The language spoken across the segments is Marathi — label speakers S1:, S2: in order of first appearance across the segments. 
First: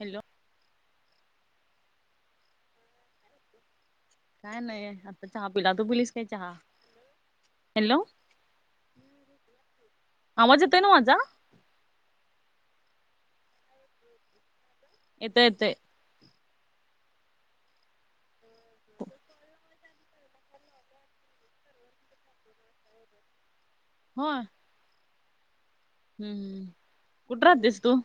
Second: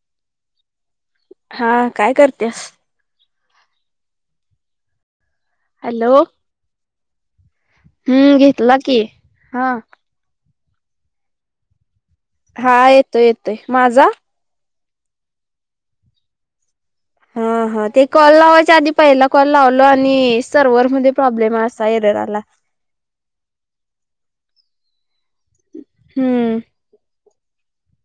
S1: हॅलो!
S2: हा काय करतेस?
S1: काय नाही, आता चहा पिला तु पिलीस
S2: हॅलो
S1: काय चहा? हॅलो
S2: हम्म, घेतलं की हा.
S1: आवाज येतोय ना माझा?
S2: हा, येतोय येतोय, माझा?
S1: येत येतय.
S2: हा हा, ते कॉल लावायच्या आधी पहिला, कॉल लावा लो आणि सर्व्हर मध्ये प्रॉब्लेम आहे असा ऐरर आला
S1: हो
S2: हम्म
S1: हम्मम्, कुठे राहतेस तू?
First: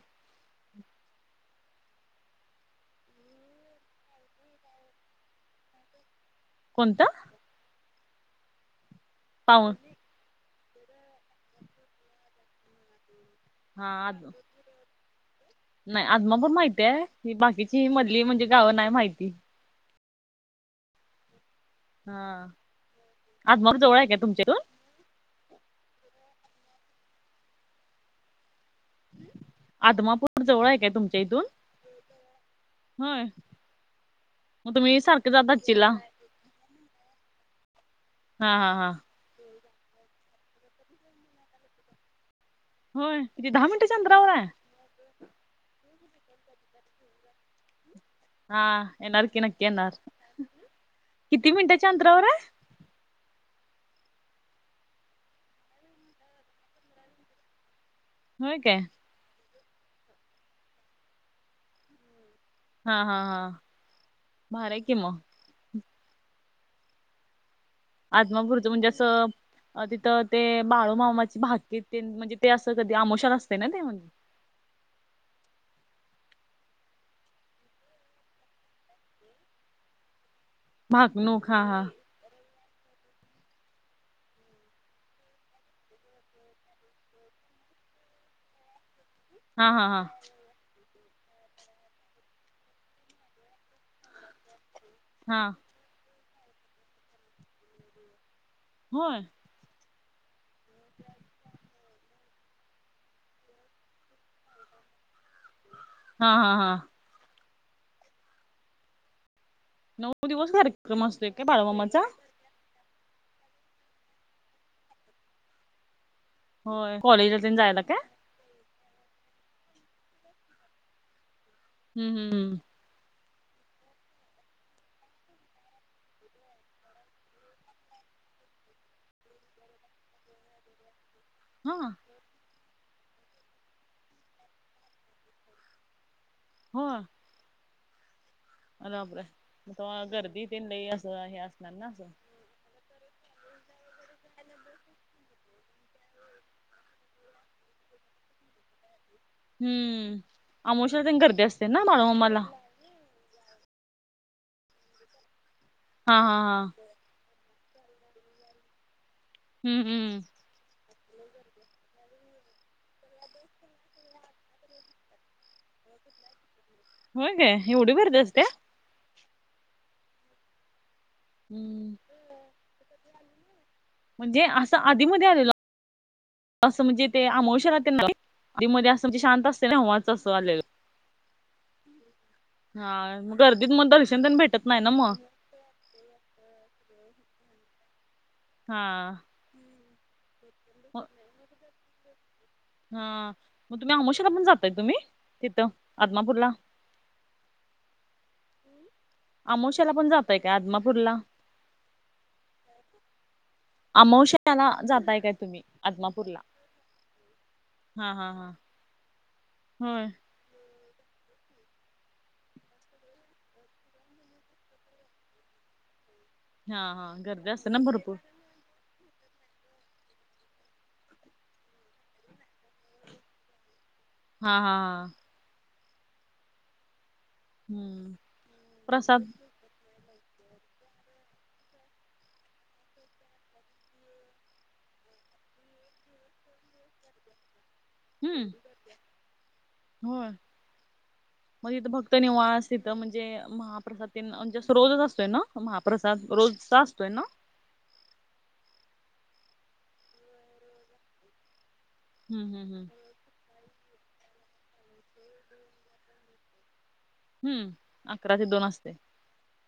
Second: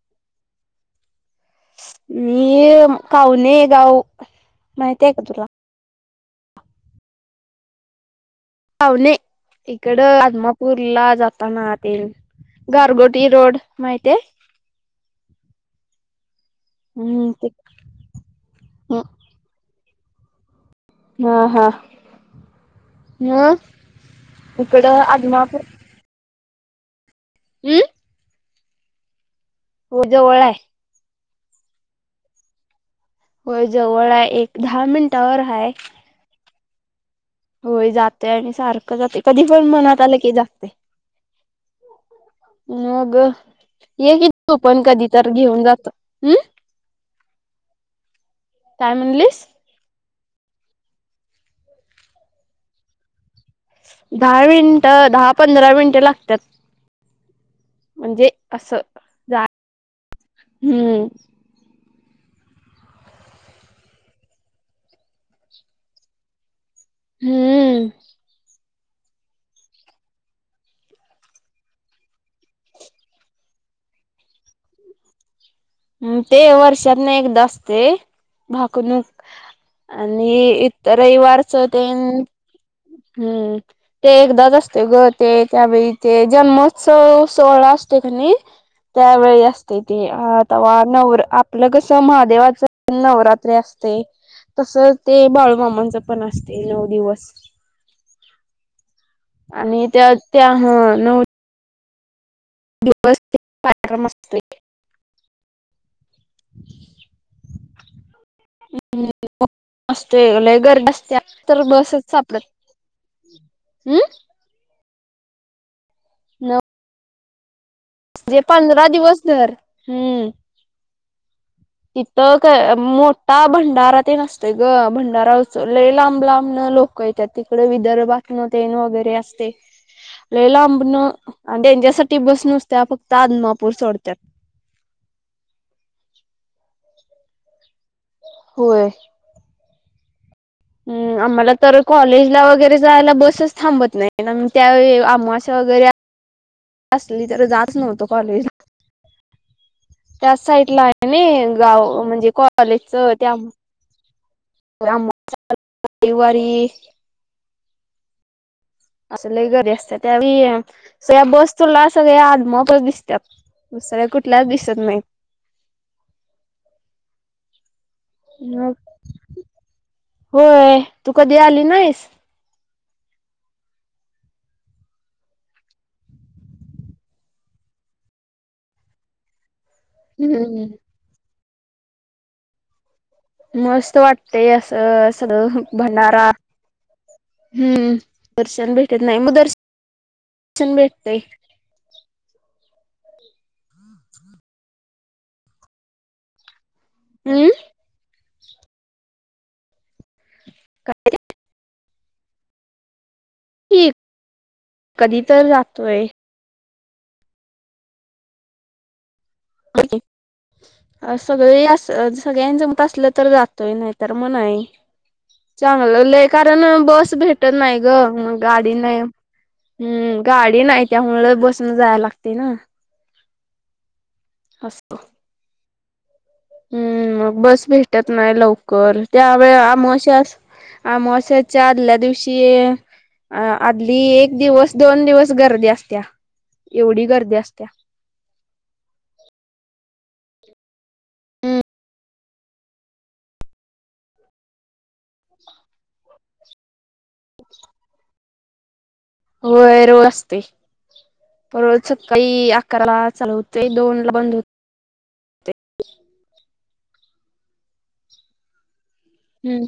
S2: मी काऊणे गाव, माहती आहे का तुला?
S1: कोणत?
S2: काऊणे
S1: पाऊन
S2: इकड आदमापूरला जाताना ते गारगोटी रोड
S1: हा
S2: माहितीय?
S1: आद, नाही आदमापुर माहिती त्या
S2: हम्म
S1: ही
S2: ते
S1: बाकीची मधली म्हणजे गावं नाही माहिती.
S2: हा, हा.
S1: हा, आदमापु जवळ आहे का तुमच्या तून?
S2: [unintelligible] ड अदमापु हम्.
S1: आदमापूर जवळ आहे काय तुमच्या इथून?
S2: होय जवळ आहे, एक
S1: मग
S2: दहा
S1: तुम्ही सारखं
S2: मिनटावर
S1: जात
S2: हाय.
S1: असचीला
S2: होय, जातय
S1: हा
S2: आम्ही
S1: हा हा
S2: सारखं जाते कधी पण मनात आलं की जाते. मग
S1: होय किती दहा मिनिटाच्या
S2: ये
S1: अंतरावर
S2: क
S1: आहे
S2: तू, पण कधी तर घेऊन जात हम्.
S1: हा
S2: काय
S1: येणार कि
S2: म्हणलीस
S1: नक्की येणार. किती मिनिटाच्या अंतरावर आहे?
S2: दहा मिनिटं, दहा-पंधरा मिनिटं लागतात. म्हणजे,
S1: होय काय
S2: असं जा [inaudible] हम्म.
S1: हा हा, हा, भारी आहे कि मग.
S2: हम्म.
S1: आदमापुरच म्हणजे असं अ तिथं ते बाळू मामाची भाकीत तेन म्हणजे ते असं कधी आमोषा असते ना ते म्हणजे.
S2: हम् ते वर्षात न एकदा असते भाकणूक आणि तर
S1: भाकणूक हा
S2: रविवारचं
S1: हा
S2: तेन, हम्म. ते एकदाच असते ग ते त्यावेळी ते जन्मोत्सव सोहळा असतो कनी. त्यावेळी
S1: हा
S2: असते
S1: हा हा
S2: ते आता नवर आपलं कस महादेवाच नवरात्री अस तस ते
S1: हा
S2: बाळूमामांच पण असतय नऊ दिवस.
S1: होय
S2: आणि त्यात त्या हां नऊ दिवस ते पराक्रम असतोय.
S1: हां हां हां
S2: हम्म [unintelligible] असते
S1: नऊ दिवस
S2: लय गर्दी
S1: कार्यक्रम
S2: असते.
S1: असतोय काय
S2: तर
S1: बाळूमामाचा
S2: बसच सापडत नाही. हम्म
S1: होय कॉलेजला तेन जायला काय?
S2: जे पंधरा दिवस. हम्म
S1: हम्म
S2: तिथ
S1: हम्म
S2: कर [unintelligible] मोठा भंडारा तेन असतोय ग, भंडारा लय लांब लांब न लोक येत्यात तिकड विदर्भात. न तेन वगैरे असते. लय लांबण आणि
S1: हा
S2: त्यांच्यासाठी बस नसत्या फक्त आदमापूर सोडत्यात.
S1: होय
S2: होय
S1: अरे बापरे त्याच्यामुळे गर्दी तेन लई
S2: हम्म
S1: असं हे
S2: आम्हाला
S1: असणार
S2: तर
S1: ना असं
S2: कॉलेज ला वगैरे जायला बसच थांबत नाही त्या वेळी अमावस्या वगैरे असली तर जात नव्हतो कॉलेजला.
S1: हम्म
S2: त्याच साइडला
S1: आमोशाला
S2: आहे
S1: तेन गर्दी
S2: नी
S1: असते ना
S2: गाव म्हणजे
S1: बाळूमामाला
S2: कॉलेजच त्या आमवस्या,
S1: हा हा
S2: रविवारी.
S1: हा
S2: अस लय गर्दी
S1: हम्म
S2: असते,
S1: हम्म
S2: त्यावेळी बस तुला सगळ्या आदमापुर दिसतात. दुसऱ्या कुठल्याच दिसत नाही.
S1: होय काय ऐवढी गर्दी असते.
S2: मग होय तू कधी आली
S1: हम्म
S2: नाहीस?
S1: म्हणजे अस आधी मध्ये आलेलो. अस म्हणजे ते अमावस्या ला तेन नाही आधी मध्ये अस म्हणजे शांत असते ना तेव्हा. तस आलोय
S2: हम्म
S1: हां मग. गर्दीत मग
S2: मस्त
S1: दर्शन तेन
S2: वाटतय
S1: भेटत
S2: अस
S1: नाही
S2: सगळ भंडारा हम्म दर्शन भेटत
S1: हा.
S2: नाही, मग दर्शन शन भेटतय.
S1: हां मग तुम्ही अमोशेला पण जातय तुम्ही तिथ आदमापूरला.
S2: हम्म
S1: आमोशाला पण जाताय काय आदमापूरला?
S2: ठीक
S1: अमावश्याला जाताय
S2: कधी
S1: काय
S2: तर
S1: तुम्ही
S2: जातोय.
S1: आदमापूरला? हां हां हां होय
S2: सगळे अस सगळ्यांना जमत असल तर जातोय नाही तर मग नाही. चांगल लय कारण
S1: हा हा
S2: बस
S1: गर्दी
S2: भेटत
S1: असते ना
S2: नाही ग
S1: भरपूर
S2: मग. गाडी नाही हम्म गाडी नाही त्यामुळ बसन जायला लागतय ना.
S1: हां हां हां
S2: हम्म मग बस भेटत
S1: हम्म
S2: नाही लवकर
S1: प्रसाद
S2: त्या वेळी आमवस्या अस आमवशाच्या आदल्या दिवशी. अ आधली एक दिवस दोन दिवस गर्दी असत्या एवढी गर्दी असत्या.
S1: हम्म होय मग इथ भक निवास तिथ म्हणजे महा प्रसाद तेन म्हणजे अस रोजच असतोय ना महाप्रसाद रोजचा असतोय ना?
S2: होय रोज असतय रोज सकाळी
S1: हम्म हम्म हम्म
S2: अकराला चालू होतय. ते दोनला बंद होतय.
S1: हम्म अकरा ते दोन असतय.
S2: हम्म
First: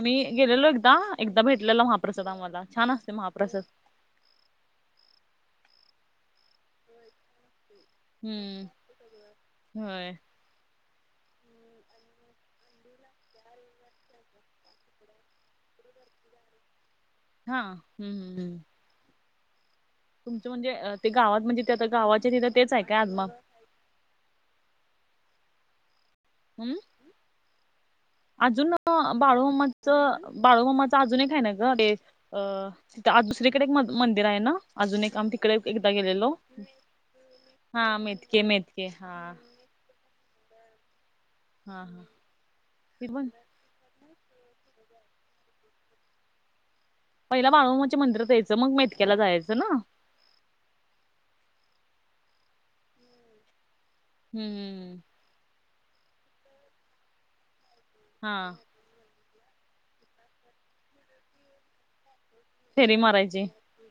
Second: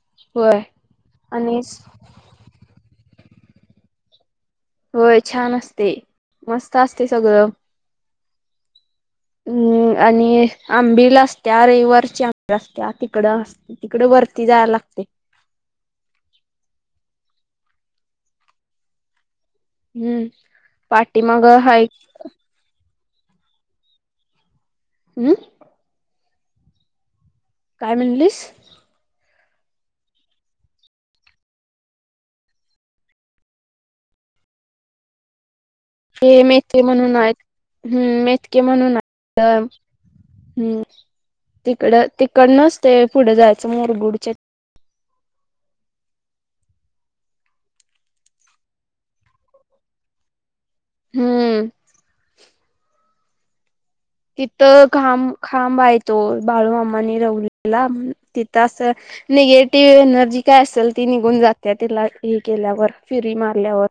S1: आम्ही
S2: होय
S1: गेलेलो एकदा, एकदा
S2: आणि
S1: भेटलेला महाप्रसाद आम्हाला छान असतोय महाप्रसाद.
S2: होय छान असते, मस्त असते सगळ.
S1: हम्म
S2: हम्म
S1: होय
S2: आणि आंबील असत्या, रविवारची आंबील असत्या. तिकड तिकड वरती जायला लागतय.
S1: हां हम्म हम्म हम्म
S2: हम्म
S1: तुमच म्हणजे ते
S2: पाठी
S1: गावात
S2: मग
S1: म्हणजे ते
S2: हाय
S1: आता गावाच्या तिथ तेच आहे काय आदमा
S2: हम्म
S1: हम्म
S2: काय म्हणलीस
S1: अजून बाळू मम्माच बाळू मम्माच अजून एक आहे ना ग ते अ तिथ आत दुसरीकड एक मंदिर आहे ना? अजून एक आम्ही तिकडे एकदा गेलेलो.
S2: मेतके म्हणून आहेत हम्म मेतके म्हणून आहेत तर हम्म
S1: हा
S2: तिकड
S1: हा
S2: तिकडनच ते
S1: ती पण
S2: पुढे जायच मोरगुडच्या.
S1: पहिल बाळूमामाच्या मंदिरात यायच. मग मेटक्याला जायच ना.
S2: हम्म तिथ
S1: हम्म
S2: खांब खांब आहे तो बाळू मामांनी रवलेला
S1: हा
S2: तिथ अस निगेटिव्ह एनर्जी काय असेल ती निघून जात्या तिला हे केल्यावर फेरी मारल्यावर.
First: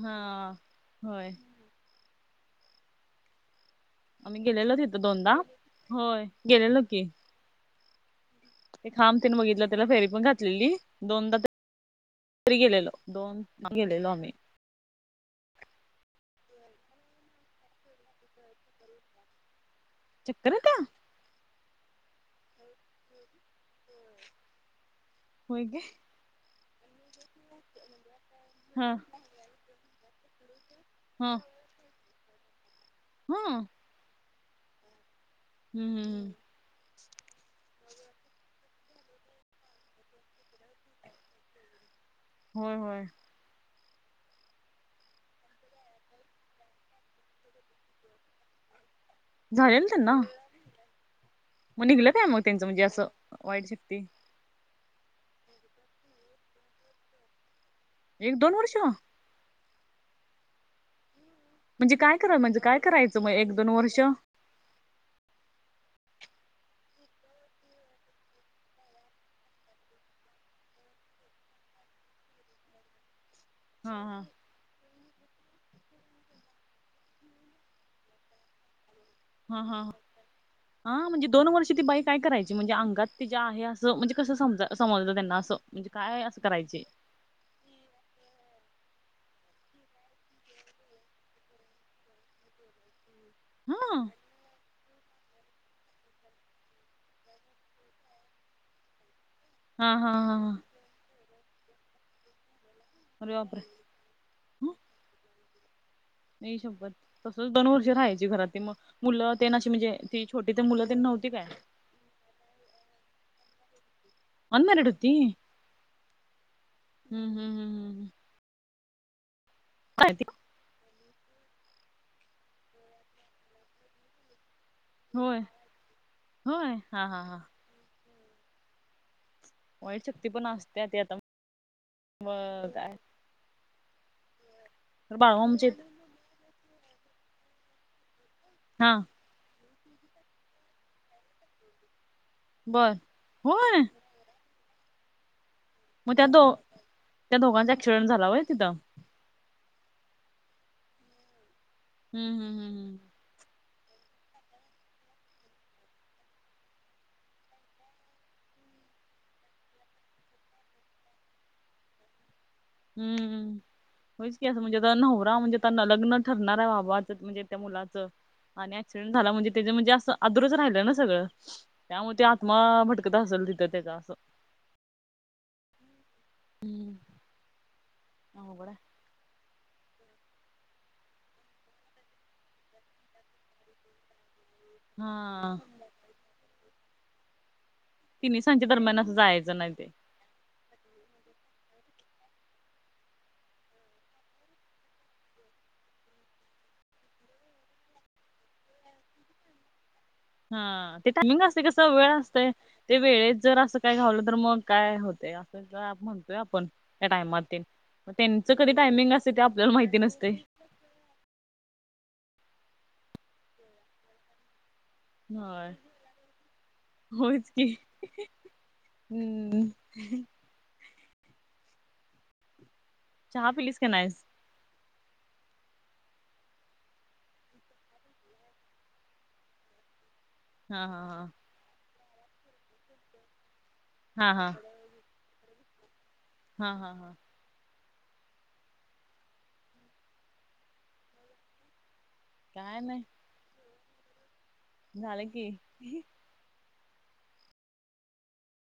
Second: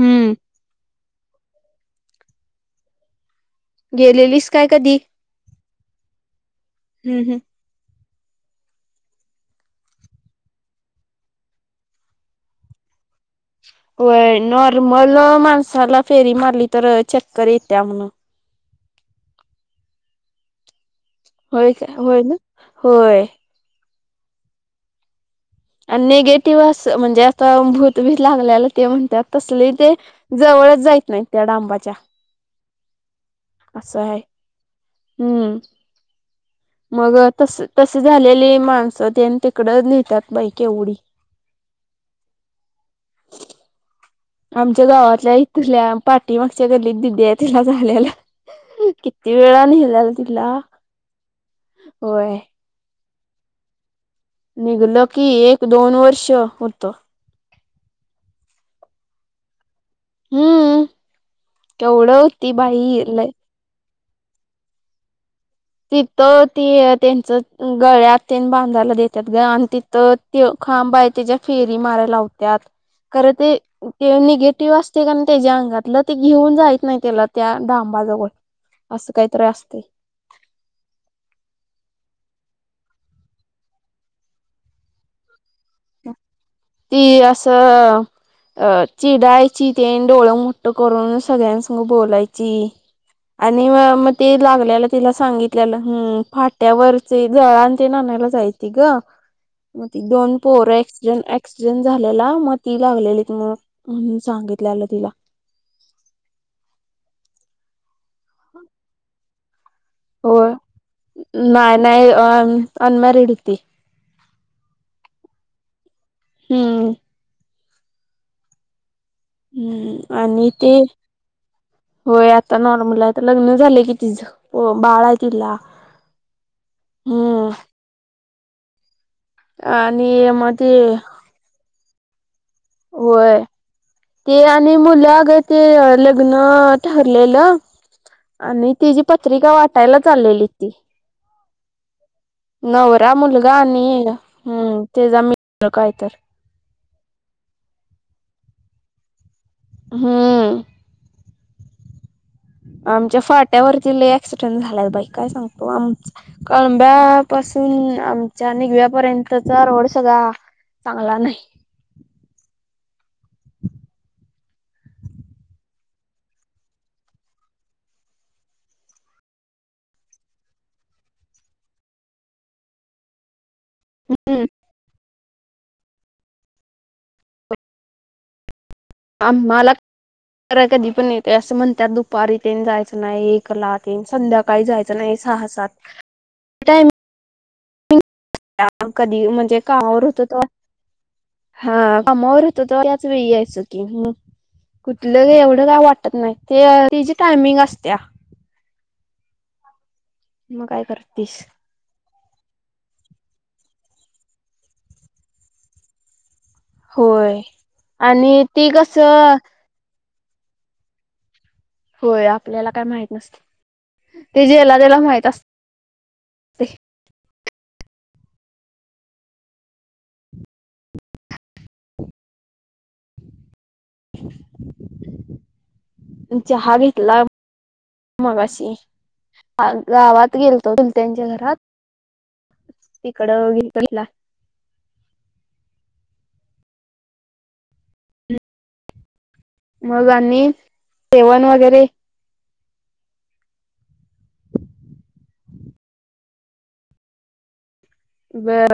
S1: हा होय आम्ही
S2: गेलेलीस काय
S1: गेलेलो
S2: कधी
S1: तिथ दोनदा होय गेलेलो की.
S2: हम्म हम्म
S1: ते खांब तेन बघितल त्याला फेरी पण घातलेली दोनदा तरी गेलेलो. दोन गेलेलो आम्ही
S2: होय नॉर्मल माणसाला फेरी मारली तर चक्कर येत्या म्हणून.
S1: चक्कर येत्या?
S2: होय का होय ना होय.
S1: होय गे
S2: आणि निगेटिव्ह अस म्हणजे आता भूत बीत लागलेल ते
S1: हा
S2: म्हणत्यात. तसले ते जवळच जाईत नाहीत
S1: हा हा
S2: त्या डांबाच्या.
S1: हम्म
S2: अस हाय हम्म.
S1: हम्म हम्म हम
S2: मग तस तस झालेली माणस तेन तिकड नेतात बाई केवढी.
S1: होय होय
S2: आमच्या गावातल्या इथल्या पाठी मागच्या गल्लीत दिदी आहे तिला झालेल.
S1: झालेल त्यांना! मग निघल काय
S2: होय
S1: मग त्यांच म्हणजे अस वाईट शक्ती.
S2: निघल की एक दोन वर्ष होत.
S1: एक दोन वर्ष?
S2: हम्म
S1: म्हणजे काय
S2: केवढं
S1: करा
S2: होती
S1: म्हणजे काय
S2: बाई
S1: करायच
S2: लय
S1: मग एक दोन वर्ष.
S2: तिथ ते त्यांच गळ्यात तेन बांधायला देतात ग, आणि तिथ तो खांबा आहे त्याच्या फेरी मारायला लावत्यात. खर ते ते
S1: हा
S2: निगे निगेटिव्ह असतय कनय त्याच्या अंगातल ते घेऊन जाईत नाही त्याला त्या डांबाजवळ. अस काय तर.
S1: हां हां हा म्हणजे दोन वर्ष ती बाई काय करायची म्हणजे अंगात तिज्या आहे अस म्हणजे कस समज समजल त्यांना अस?
S2: ती अस अ चिडायची तेन. डोळ मोठ करून सगळ्यांसंग बोलायची. आणि म
S1: हा हा
S2: मग ते लागलेल तिला सांगित आपल्याला हम्म फाट्यावरचे जळांन तेन आणायला जायची ग
S1: हा
S2: मग त
S1: हा
S2: दोन
S1: हा
S2: ॲक्सिडेंट ॲक्सिडेंट झालेला मग ती लागलेली
S1: अरे
S2: मग
S1: बापरे
S2: म्हणून
S1: हं,
S2: सांगितलेल तिला.
S1: आई शप्पत तसच दोनवर्ष राहायची घरात ती मग मुल तेन आशी म्हणजे ती
S2: हो
S1: छोटी ते मुलं ते नव्हती काय
S2: नाही नाही अन अनमॅरिड होती.
S1: अनमॅरीड होती. हम्म हम्म हम्म हम्म हम्.
S2: हम्म
S1: ती?
S2: आणि ते होय आता नॉर्मल आहे तर लग्न झालय कि तिच. हो बाळ आहे
S1: होय
S2: तीला
S1: होय हा हा हा
S2: हम्म.
S1: वाईट शक्ती
S2: आणि
S1: पण
S2: मग ते
S1: असते ती आता मग.
S2: होय ते आणि मुल
S1: तर
S2: आग ते
S1: बाळमामाचे आहेत.
S2: लग्न ठरलेल आणि
S1: हा
S2: तिची पत्रिका वाटायला चाललेली ती.
S1: बर
S2: नवरा मुलगा
S1: होय
S2: आणि हम्म त्याचा मी
S1: मग त्या दो त्या दोघांचा ॲक्सिडेंट झाला होय तिथ?
S2: हम्म
S1: हम् हम्म, हम्म
S2: आमच्या फाट्यावरती लय ॲक्सिडेंट झालाय बाई काय सांगतो आमच. कळंब्या पासून आमच्या निघव्या पर्यंतचा रोड सगळा चांगला नाही.
S1: हम्म हम्म. होच की अस म्हणजे आता नवरा म्हणजे लग्न ठरणार आहे बाबा म्हणजे त्या मुलाच. आणि ऍक्सिडेंट झाला म्हणजे त्याच म्हणजे असं अदुरच राहिल ना सगळ. त्यामुळ ती आत्मा भटकत असेल तिथ त्याज अस
S2: हम्म,
S1: हम्म अवघड हाय.
S2: आम्हाला य कधी पण येते अस म्हणतात दुपारी तेन जायच नाही एकला तेन संध्याका काही जायच नाही सहा
S1: हा
S2: सात [unintelligible]
S1: तिन्ही सांच्या दरम्यान असं
S2: कधी
S1: जायचं
S2: म्हणजे
S1: नाही ते
S2: कामावर होतो तवा हां कमावर होतो तेव्हा त्याच वेळी यायचो की. कुठल एवढ काय वाटत नाही ते तिची टायमिंग असत्या. मग काय
S1: हां ते
S2: करतीस
S1: टामिंग अस कस वेळ असतय ते वेळेत जर अस काय घावल तर मग काय होतय अस. म्हणतोय आपण त्या
S2: होय
S1: टायमात ते
S2: आणि
S1: त्यांच
S2: ती
S1: कधी टायमिंग असते
S2: कसं
S1: ते आपल्याला माहिती नसतय.
S2: होय आपल्याला काय माहित नसत. ते जाला त्याला माहिती.
S1: होय. होयच की हम्म, चहा पिलीस का नाय?
S2: चहा घेतला मगाशी. गावात गेलतो
S1: हा हा
S2: चूलत्यांच्या घरात तिकड [unintelligible]
S1: हां हां. हा हा हा.
S2: मग आणि जेवण वगैरे
S1: काय नाही. झाल की
S2: बर.